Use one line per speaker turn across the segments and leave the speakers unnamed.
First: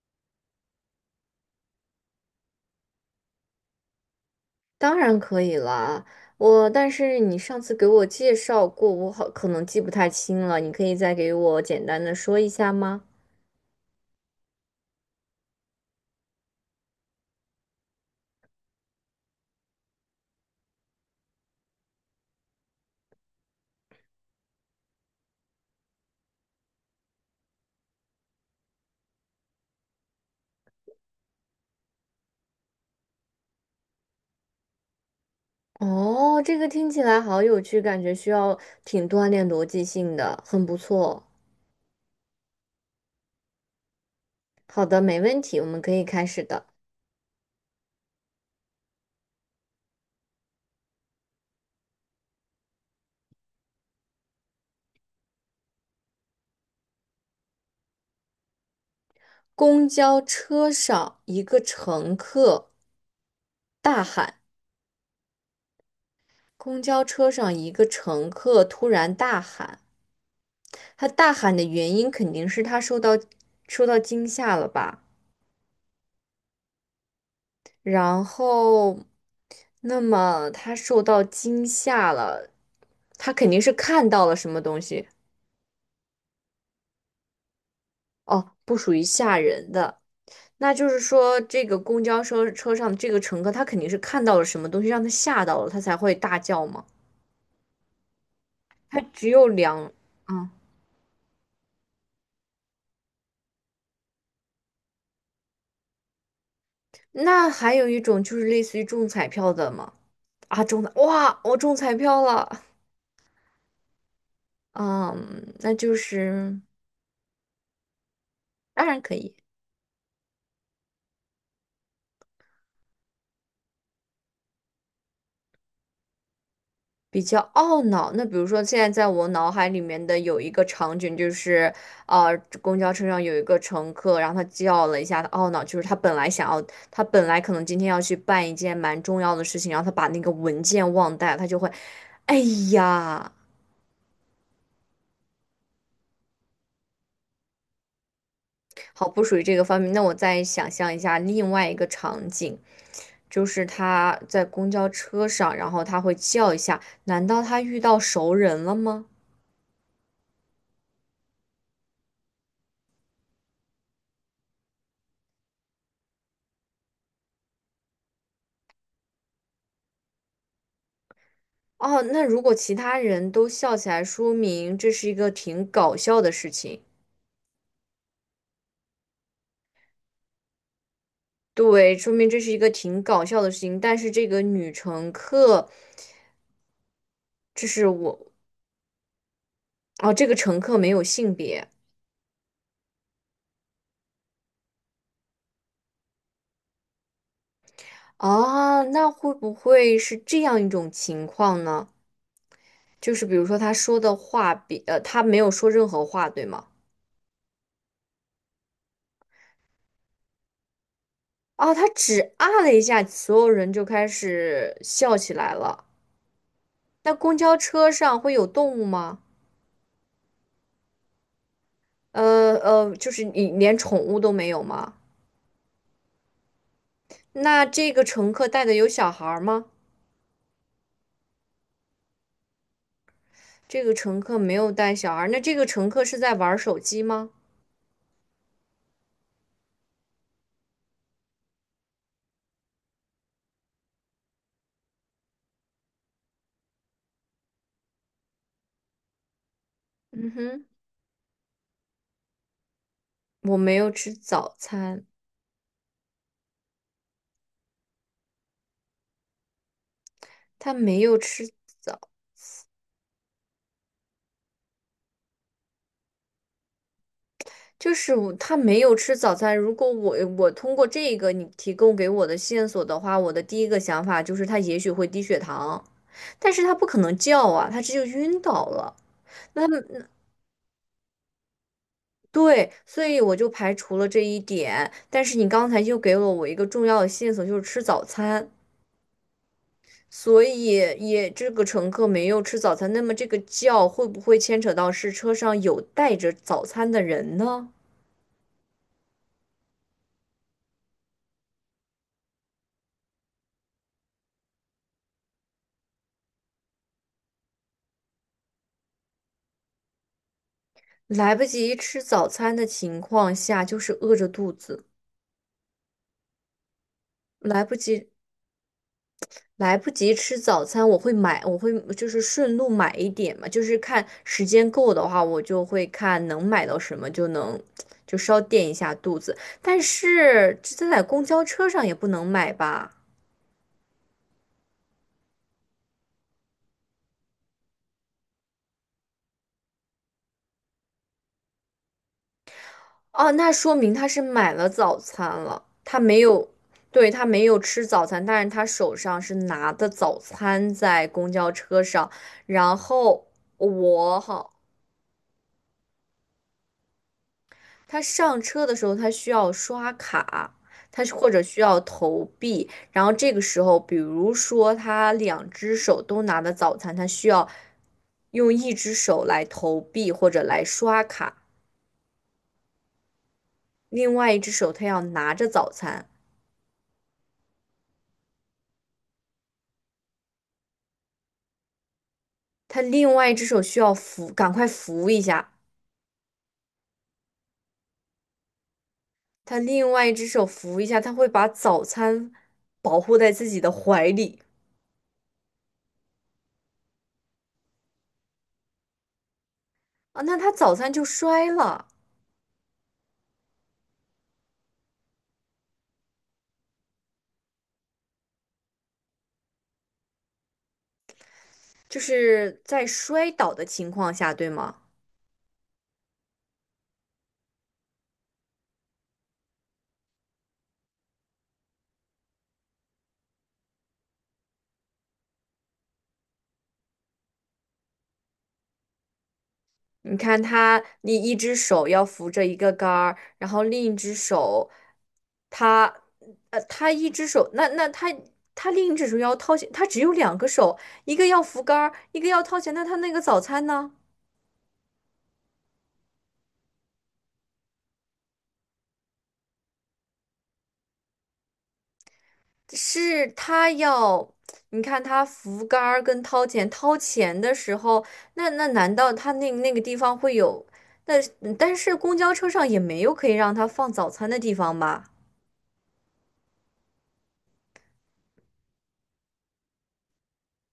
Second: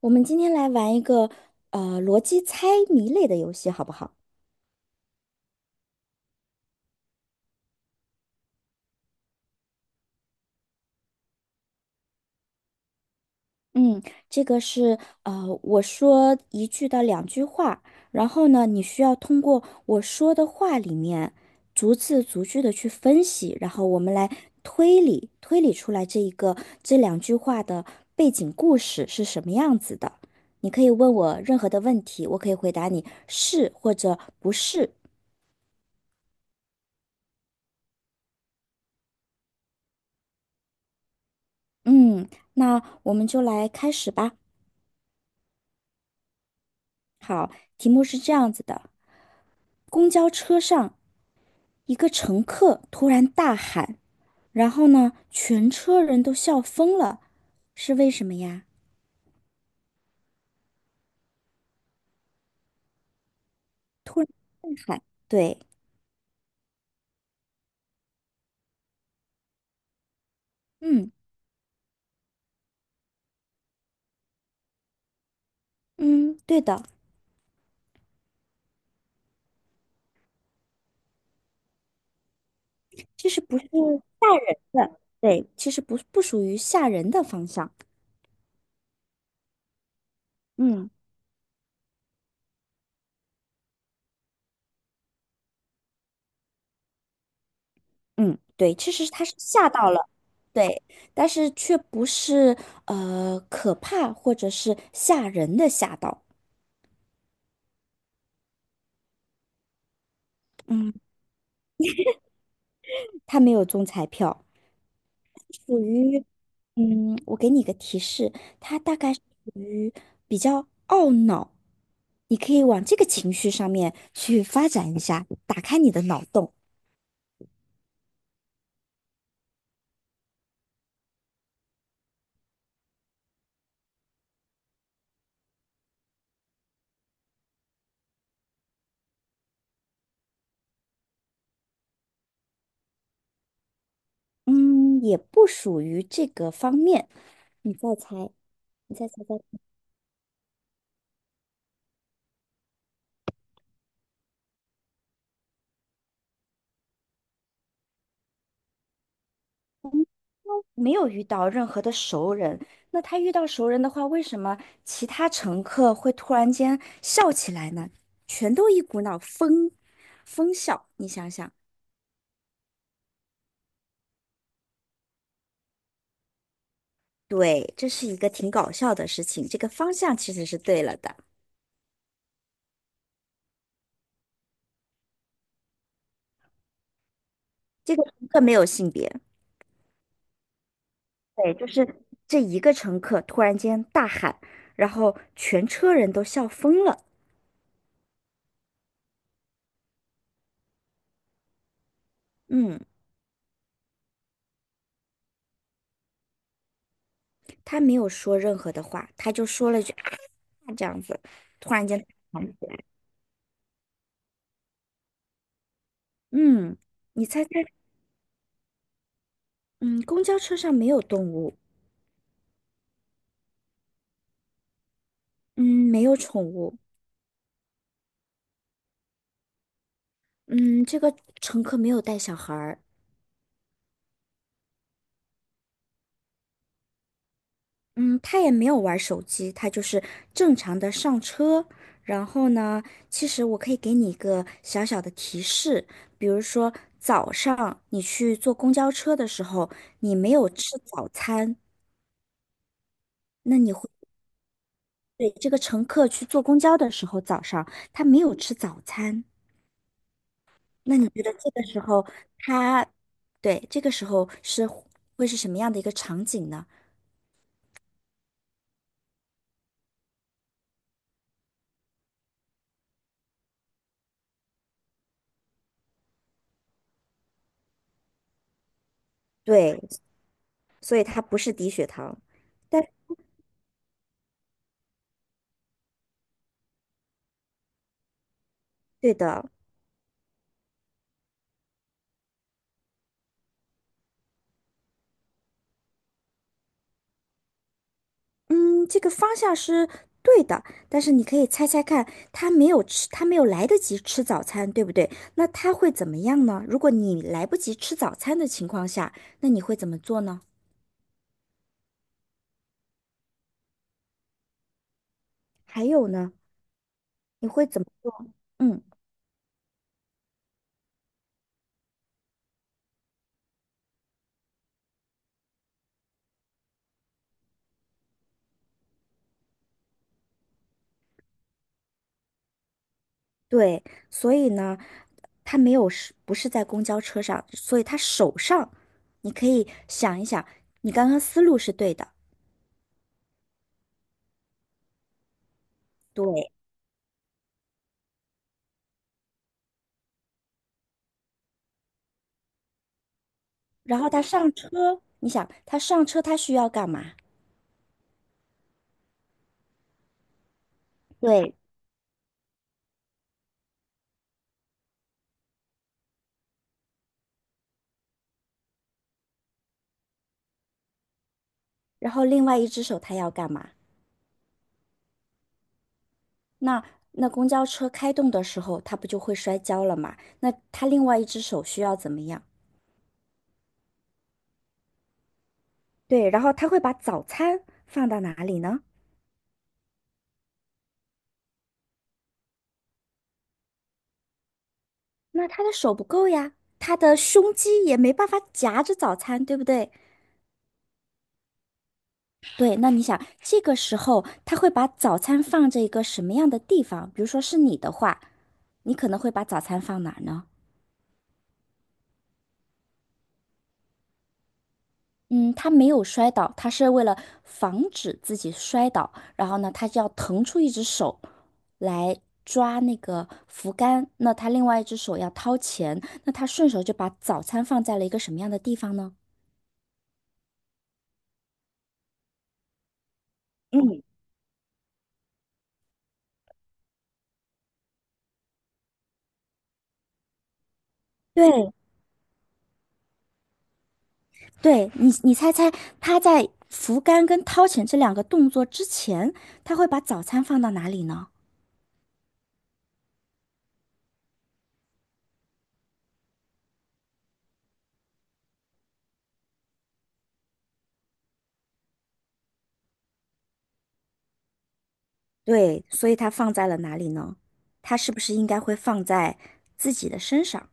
我们今天来玩一个逻辑猜谜类的游戏，好不好？
当然可以啦，但是你上次给我介绍过，我可能记不太清了，你可以再给我简单的说一下吗？
嗯，这个是我说一句到两句话，然后呢，你需要通过我说的话里面逐字逐句的去分析，然后我们来推理推理出来这一个这两句话的背景故事是什么样子的。你可以问我任何的问题，我可以回答你是或者不是。
哦，这个听起来好有趣，感觉需要挺锻炼逻辑性的，很不错。
嗯，那我们就来开始吧。
好的，没问题，我们可以开始的。
好，题目是这样子的：公交车上，一个乘客突然大喊，然后呢，全车人都笑疯了，是为什么呀？
公交车上，一个乘客大
突然
喊，
大喊，对，
公交车上一个乘客突然大喊，他
嗯
大喊的原因肯定是他受到惊吓了吧？
嗯，对的，
然后，那么他受到惊吓了，
其
他
实
肯
不
定
是
是看到了什么东
的，
西。
对，其实不属于吓人的方向，
哦，不属于吓人的。那就
嗯
是说，这个公交车上这个乘客，他肯定是看到了什么东西，让他吓到了，他才会大叫嘛。
嗯，对，其
他
实他
只
是
有
吓到
两，
了，
嗯，
对，但是却不是可怕或者是吓人的吓到，
那还有一种就是类似于中彩票的嘛，啊，
嗯，
哇，我中彩票了。
他没有中彩票。
嗯，那
属
就
于，
是
嗯，我给你一个提示，他
当
大
然
概
可
是
以。
属于比较懊恼，你可以往这个情绪上面去发展一下，打开你的脑洞。
比较懊恼，那比如说现在在我脑海里面的有一个场景，就是公交车上有一个乘客，然后他叫了一下，他懊恼，他本来可能今天要去办一件蛮重要的事情，然后他把那个文件忘带了他就会，哎呀。
嗯，也不属于这个方面，你再猜，你再
好，不
猜猜，
属于这个方面。那我再想象一下另外一个场景，就是他在公交车上，然后他会叫一下，难道他遇到熟人了吗？
没有遇到任何的熟人，那他遇到熟人的话，为什么其他乘客会突然间笑起来呢？全都一股脑疯笑，你想想。
哦，那如果其他人都笑起来，说明这是一个挺搞笑的事情。
对，这是一个挺搞笑的事情，这个方向其实是对了的。
对，说明这是一个挺搞笑的事情。但是这个女乘客，这是
这个乘
我，
客没有性别，
哦，这个乘客没有性
对，就
别
是这一个乘客突然间大喊，然后全车人都笑疯了。
啊，那会不会是这样一种情况呢？
嗯，
就是比如说他没有说任何话，对吗？
他没有说任何的话，他就说了一句啊这样子，突
啊，他
然间
只
喊
啊
起
了一
来
下，所有人就开始笑起来了。
嗯，
那
你
公
猜猜，
交车上会有动物吗？
嗯，公交车上没有动物，
就是你连宠物都没有吗？
嗯，没有宠物，
那这个乘客带的有小孩儿吗？
嗯，这个乘客没有带小孩儿，
这个乘客没有带小孩儿，那这个乘客是在玩手机吗？
嗯，他也没有玩手机，他就是正常的上车。然后呢，其实我可以给你一个小小的提示，比如说早上你去坐公交车的时候，你
嗯
没有
哼，
吃早餐，
我
那你
没
会
有吃早餐，
对这个乘客去坐公交的时候，早上他没有吃早餐，
他
那
没
你
有
觉得
吃
这个时
早，
候他，对，这个时候是会是什么样的一个场景呢？
他没有吃早餐。如果我通过这个你提供给我的线索的话，我的第一个想法就是他也许会低血糖，但是他不可能叫啊，他这就晕倒了。那。
对，所以他不是低血糖，
对，
但
所以我就排除了这一点。但是你刚才又给了我一个重要的线索，就是吃早餐。
对的。
所以也这个乘客没有吃早餐，那么这个叫会不会牵扯到是车上有带着早餐的人呢？
嗯，这个方向是对的，但是你可以猜猜看，他没有吃，他没有来得及吃早餐，对不对？那他会怎么样呢？如果你来不及吃早餐的情况下，那你会怎么做呢？
来不及吃早餐的情况下，就是饿着肚子，
还有呢，你
来
会
不
怎么
及
做？嗯，
来不及吃早餐，我会买，我会就是顺路买一点嘛，就是看时间够的话，我就会看能买到什么就能就稍垫一下肚子。但是这在公交车上也不能买吧？
对，所以呢，他没有是不是在公交车上，所以他手上，你可以想一想，你刚刚思路是对的，
哦，那说明他是买了早餐了，他没有，
对。
对，他没有吃早餐，但是他手上是拿的早餐在公交车上，然后
然后
我
他
好，
上车，你想他上车他需要干嘛？
他上车的时候，他需要刷卡，他或者
对。
需要投币。然后这个时候，比如说他两只手都拿的早餐，他需要用一只手来投币或者来刷卡，
然后另外一只手他要干嘛？
另外一只手他要拿着早餐，
那那公交车开动的时候，他不就会摔跤了吗？那他另外一只手需要怎么样？
他另外一只手需要扶，赶快扶一下，
对，然后他会把早餐放到哪里呢？
他另外一只手扶一下，他会把早餐保护在自己的怀里。
那他的手不够呀，他的胸肌也没办法夹着早餐，对不对？
啊，那他早餐就摔了，
对，那你想，这个时候他会把早餐放在一个什么样的地方？比如说是你的话，你可能会把早餐放哪儿呢？
就是在摔倒的情况下，对吗？
嗯，他没有摔倒，他是为了防止自己摔倒，然后呢，他就要腾出一只手来抓那个扶杆，那他另外一只手要掏钱，那他顺手就把早餐放在了一个什么样的地方呢？
你看他，你一只手要扶着一个杆儿，然后另一
嗯，
只手，他，他一只手，那那他他另一只手要掏钱，他只有两个手，一个要扶
对，
杆儿，一个要掏钱，那他那个早餐呢？
对你，你猜猜他在扶杆跟掏钱这两个动作之前，他会把早餐放到哪里呢？
是他要，你看他扶杆儿跟掏钱，掏钱的时候，那难道他那个地方会有？那但是公交车上也没有可以让他放早餐的地方吧？
对，所以他放在了哪里呢？他是不是应该会放在自己的身上？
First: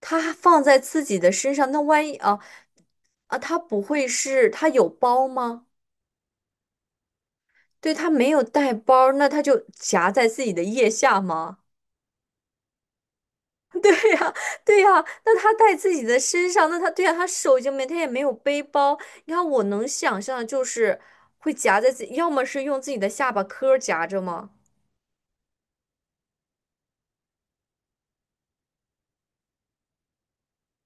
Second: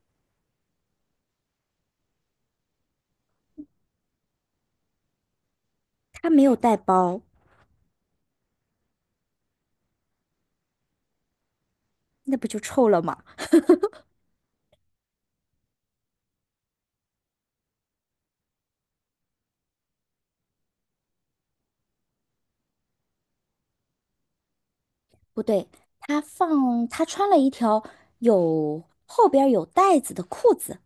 他放在自己的身上，那万一啊？啊，他不会是他有包吗？
他没有带包。
对，他没有带包，那他就夹在自己的腋下吗？
那不就臭了吗？
对呀，对呀，那他带自己的身上，那他对呀，他手已经没，他也没有背包。你看，我能想象的就是会夹在自己，要么是用自己的下巴颏儿夹着吗？
不对，他放他穿了一条有后边儿有袋子的裤子。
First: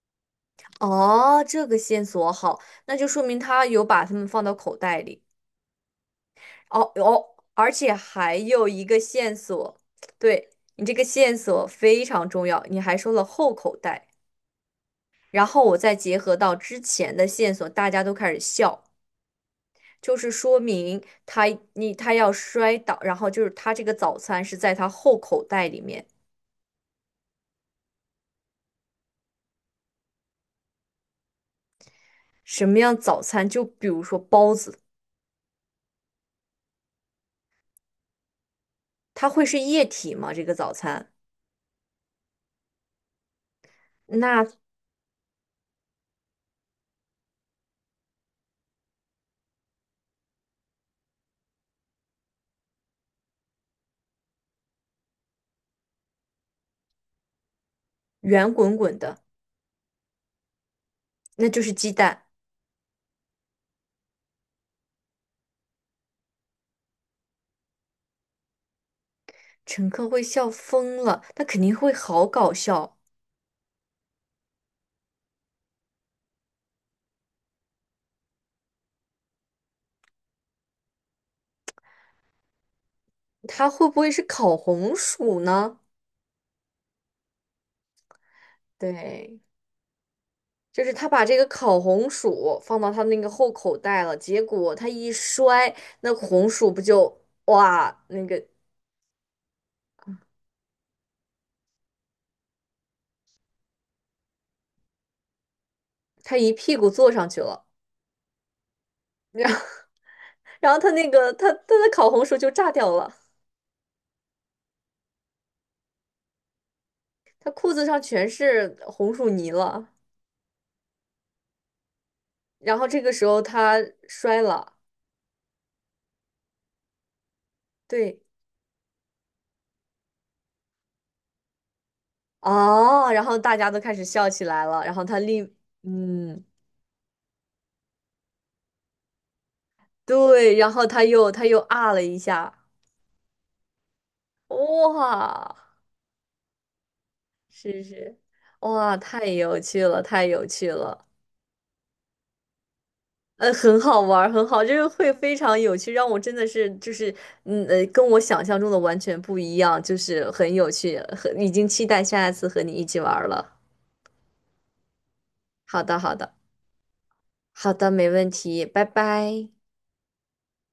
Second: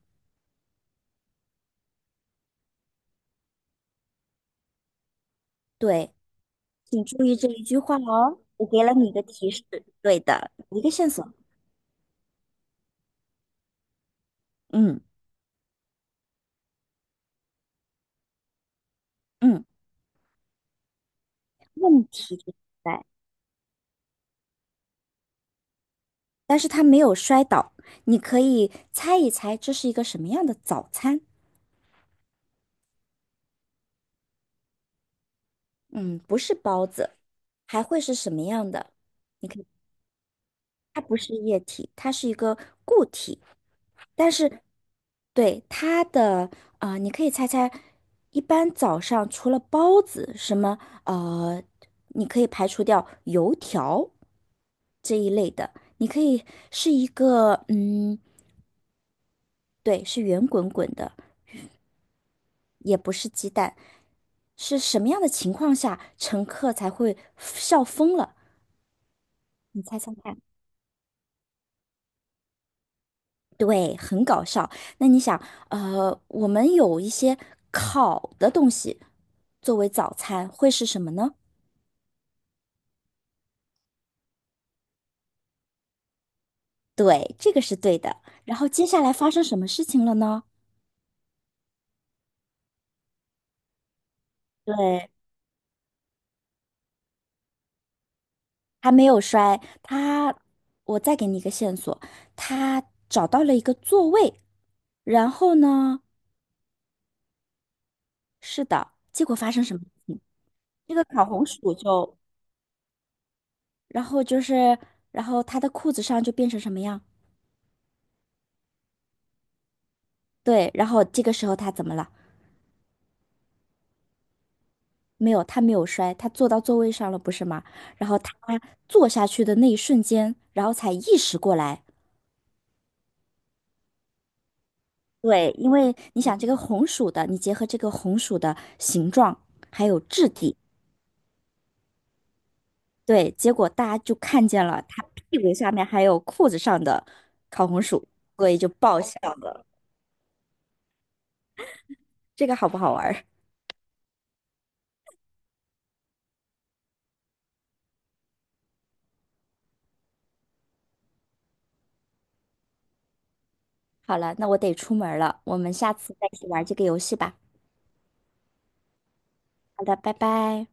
哦，这个线索好，那就说明他有把它们放到口袋里。
对，
哦
请注
哦，
意这一
而
句
且
话
还
哦，我
有
给
一
了
个
你一个
线
提示，
索，
对
对，
的，一
你
个
这个
线索。
线索非常重要，你还说了后口袋。
嗯
然后我再结合到之前的线索，大家都开始笑，
嗯，
就是说明他你
问
他要
题就
摔倒，
在，
然后就是他这个早餐是在他后口袋里面。
但是他没有摔倒，你可以猜一猜这是一个什么样的早餐？
什么样早餐？就比如说包子。
嗯，不是包子，还会是什么样的？
它会
你
是
看，
液体吗？这个早
它
餐
不是液体，它是一个固体。但
那
是对它的啊、你可以猜猜，一般早上除了包子，什么呃，你可以排除掉油条这一类的，你可以是一个嗯，
圆滚滚的，
对，是圆滚滚的，
那就是鸡蛋。
也不是鸡蛋，是什么样的情况下乘客才会笑疯了？你
乘
猜
客
猜
会
看。
笑疯了，那肯定会好搞笑。
对，很搞笑。那你想，我们有一些烤的东西作为早餐，会是什么呢？
它会不会是烤红薯呢？
对，这个是对的。然后接下来发
对，
生什么事情了呢？
就是他把这个烤红薯放到他那个后口袋了，结果他
对，
一摔。那红薯不就哇！
他没有摔，他，我再给你一个线索，他找到了一个座位。然后呢，
他一屁股坐上去了。
是的，结果发
然后
生什么事情？
然后他
这个
那
烤
个
红
他他
薯
的烤
就，
红薯就炸掉了，
然后就是，然后他的裤子上就变成什么样？
他裤子上全是红薯泥了，
对，然后这个时候他怎么了？
然后这个时候他摔了。
没有，他没有摔，他坐到座位上了，不是吗？然
对，
后他坐下去的那一瞬间，然后才意识过来。
哦，然后大家都开始笑起来了，然后他立，
对，因为你想
嗯，
这个红薯的，你结合这个红薯的形状还有质地，
对，然后他又啊了一下。
对，结果大家就看见了他屁股
哇。
下面还有裤子上的烤红
是
薯，
是，
所以就
哇，
爆笑。
太有趣了，太有趣了，
这个好不好玩儿
很好玩儿，很好，就是会非常有趣，让我真的是就是，跟我想象中的完全不一样，就是很有趣，很已经期待下一次和你一起玩儿了。
好了，那我得出门了，我们
好
下
的，好
次再
的，
一起玩这个游戏吧。
好的，没问题，拜拜。
好的，拜拜。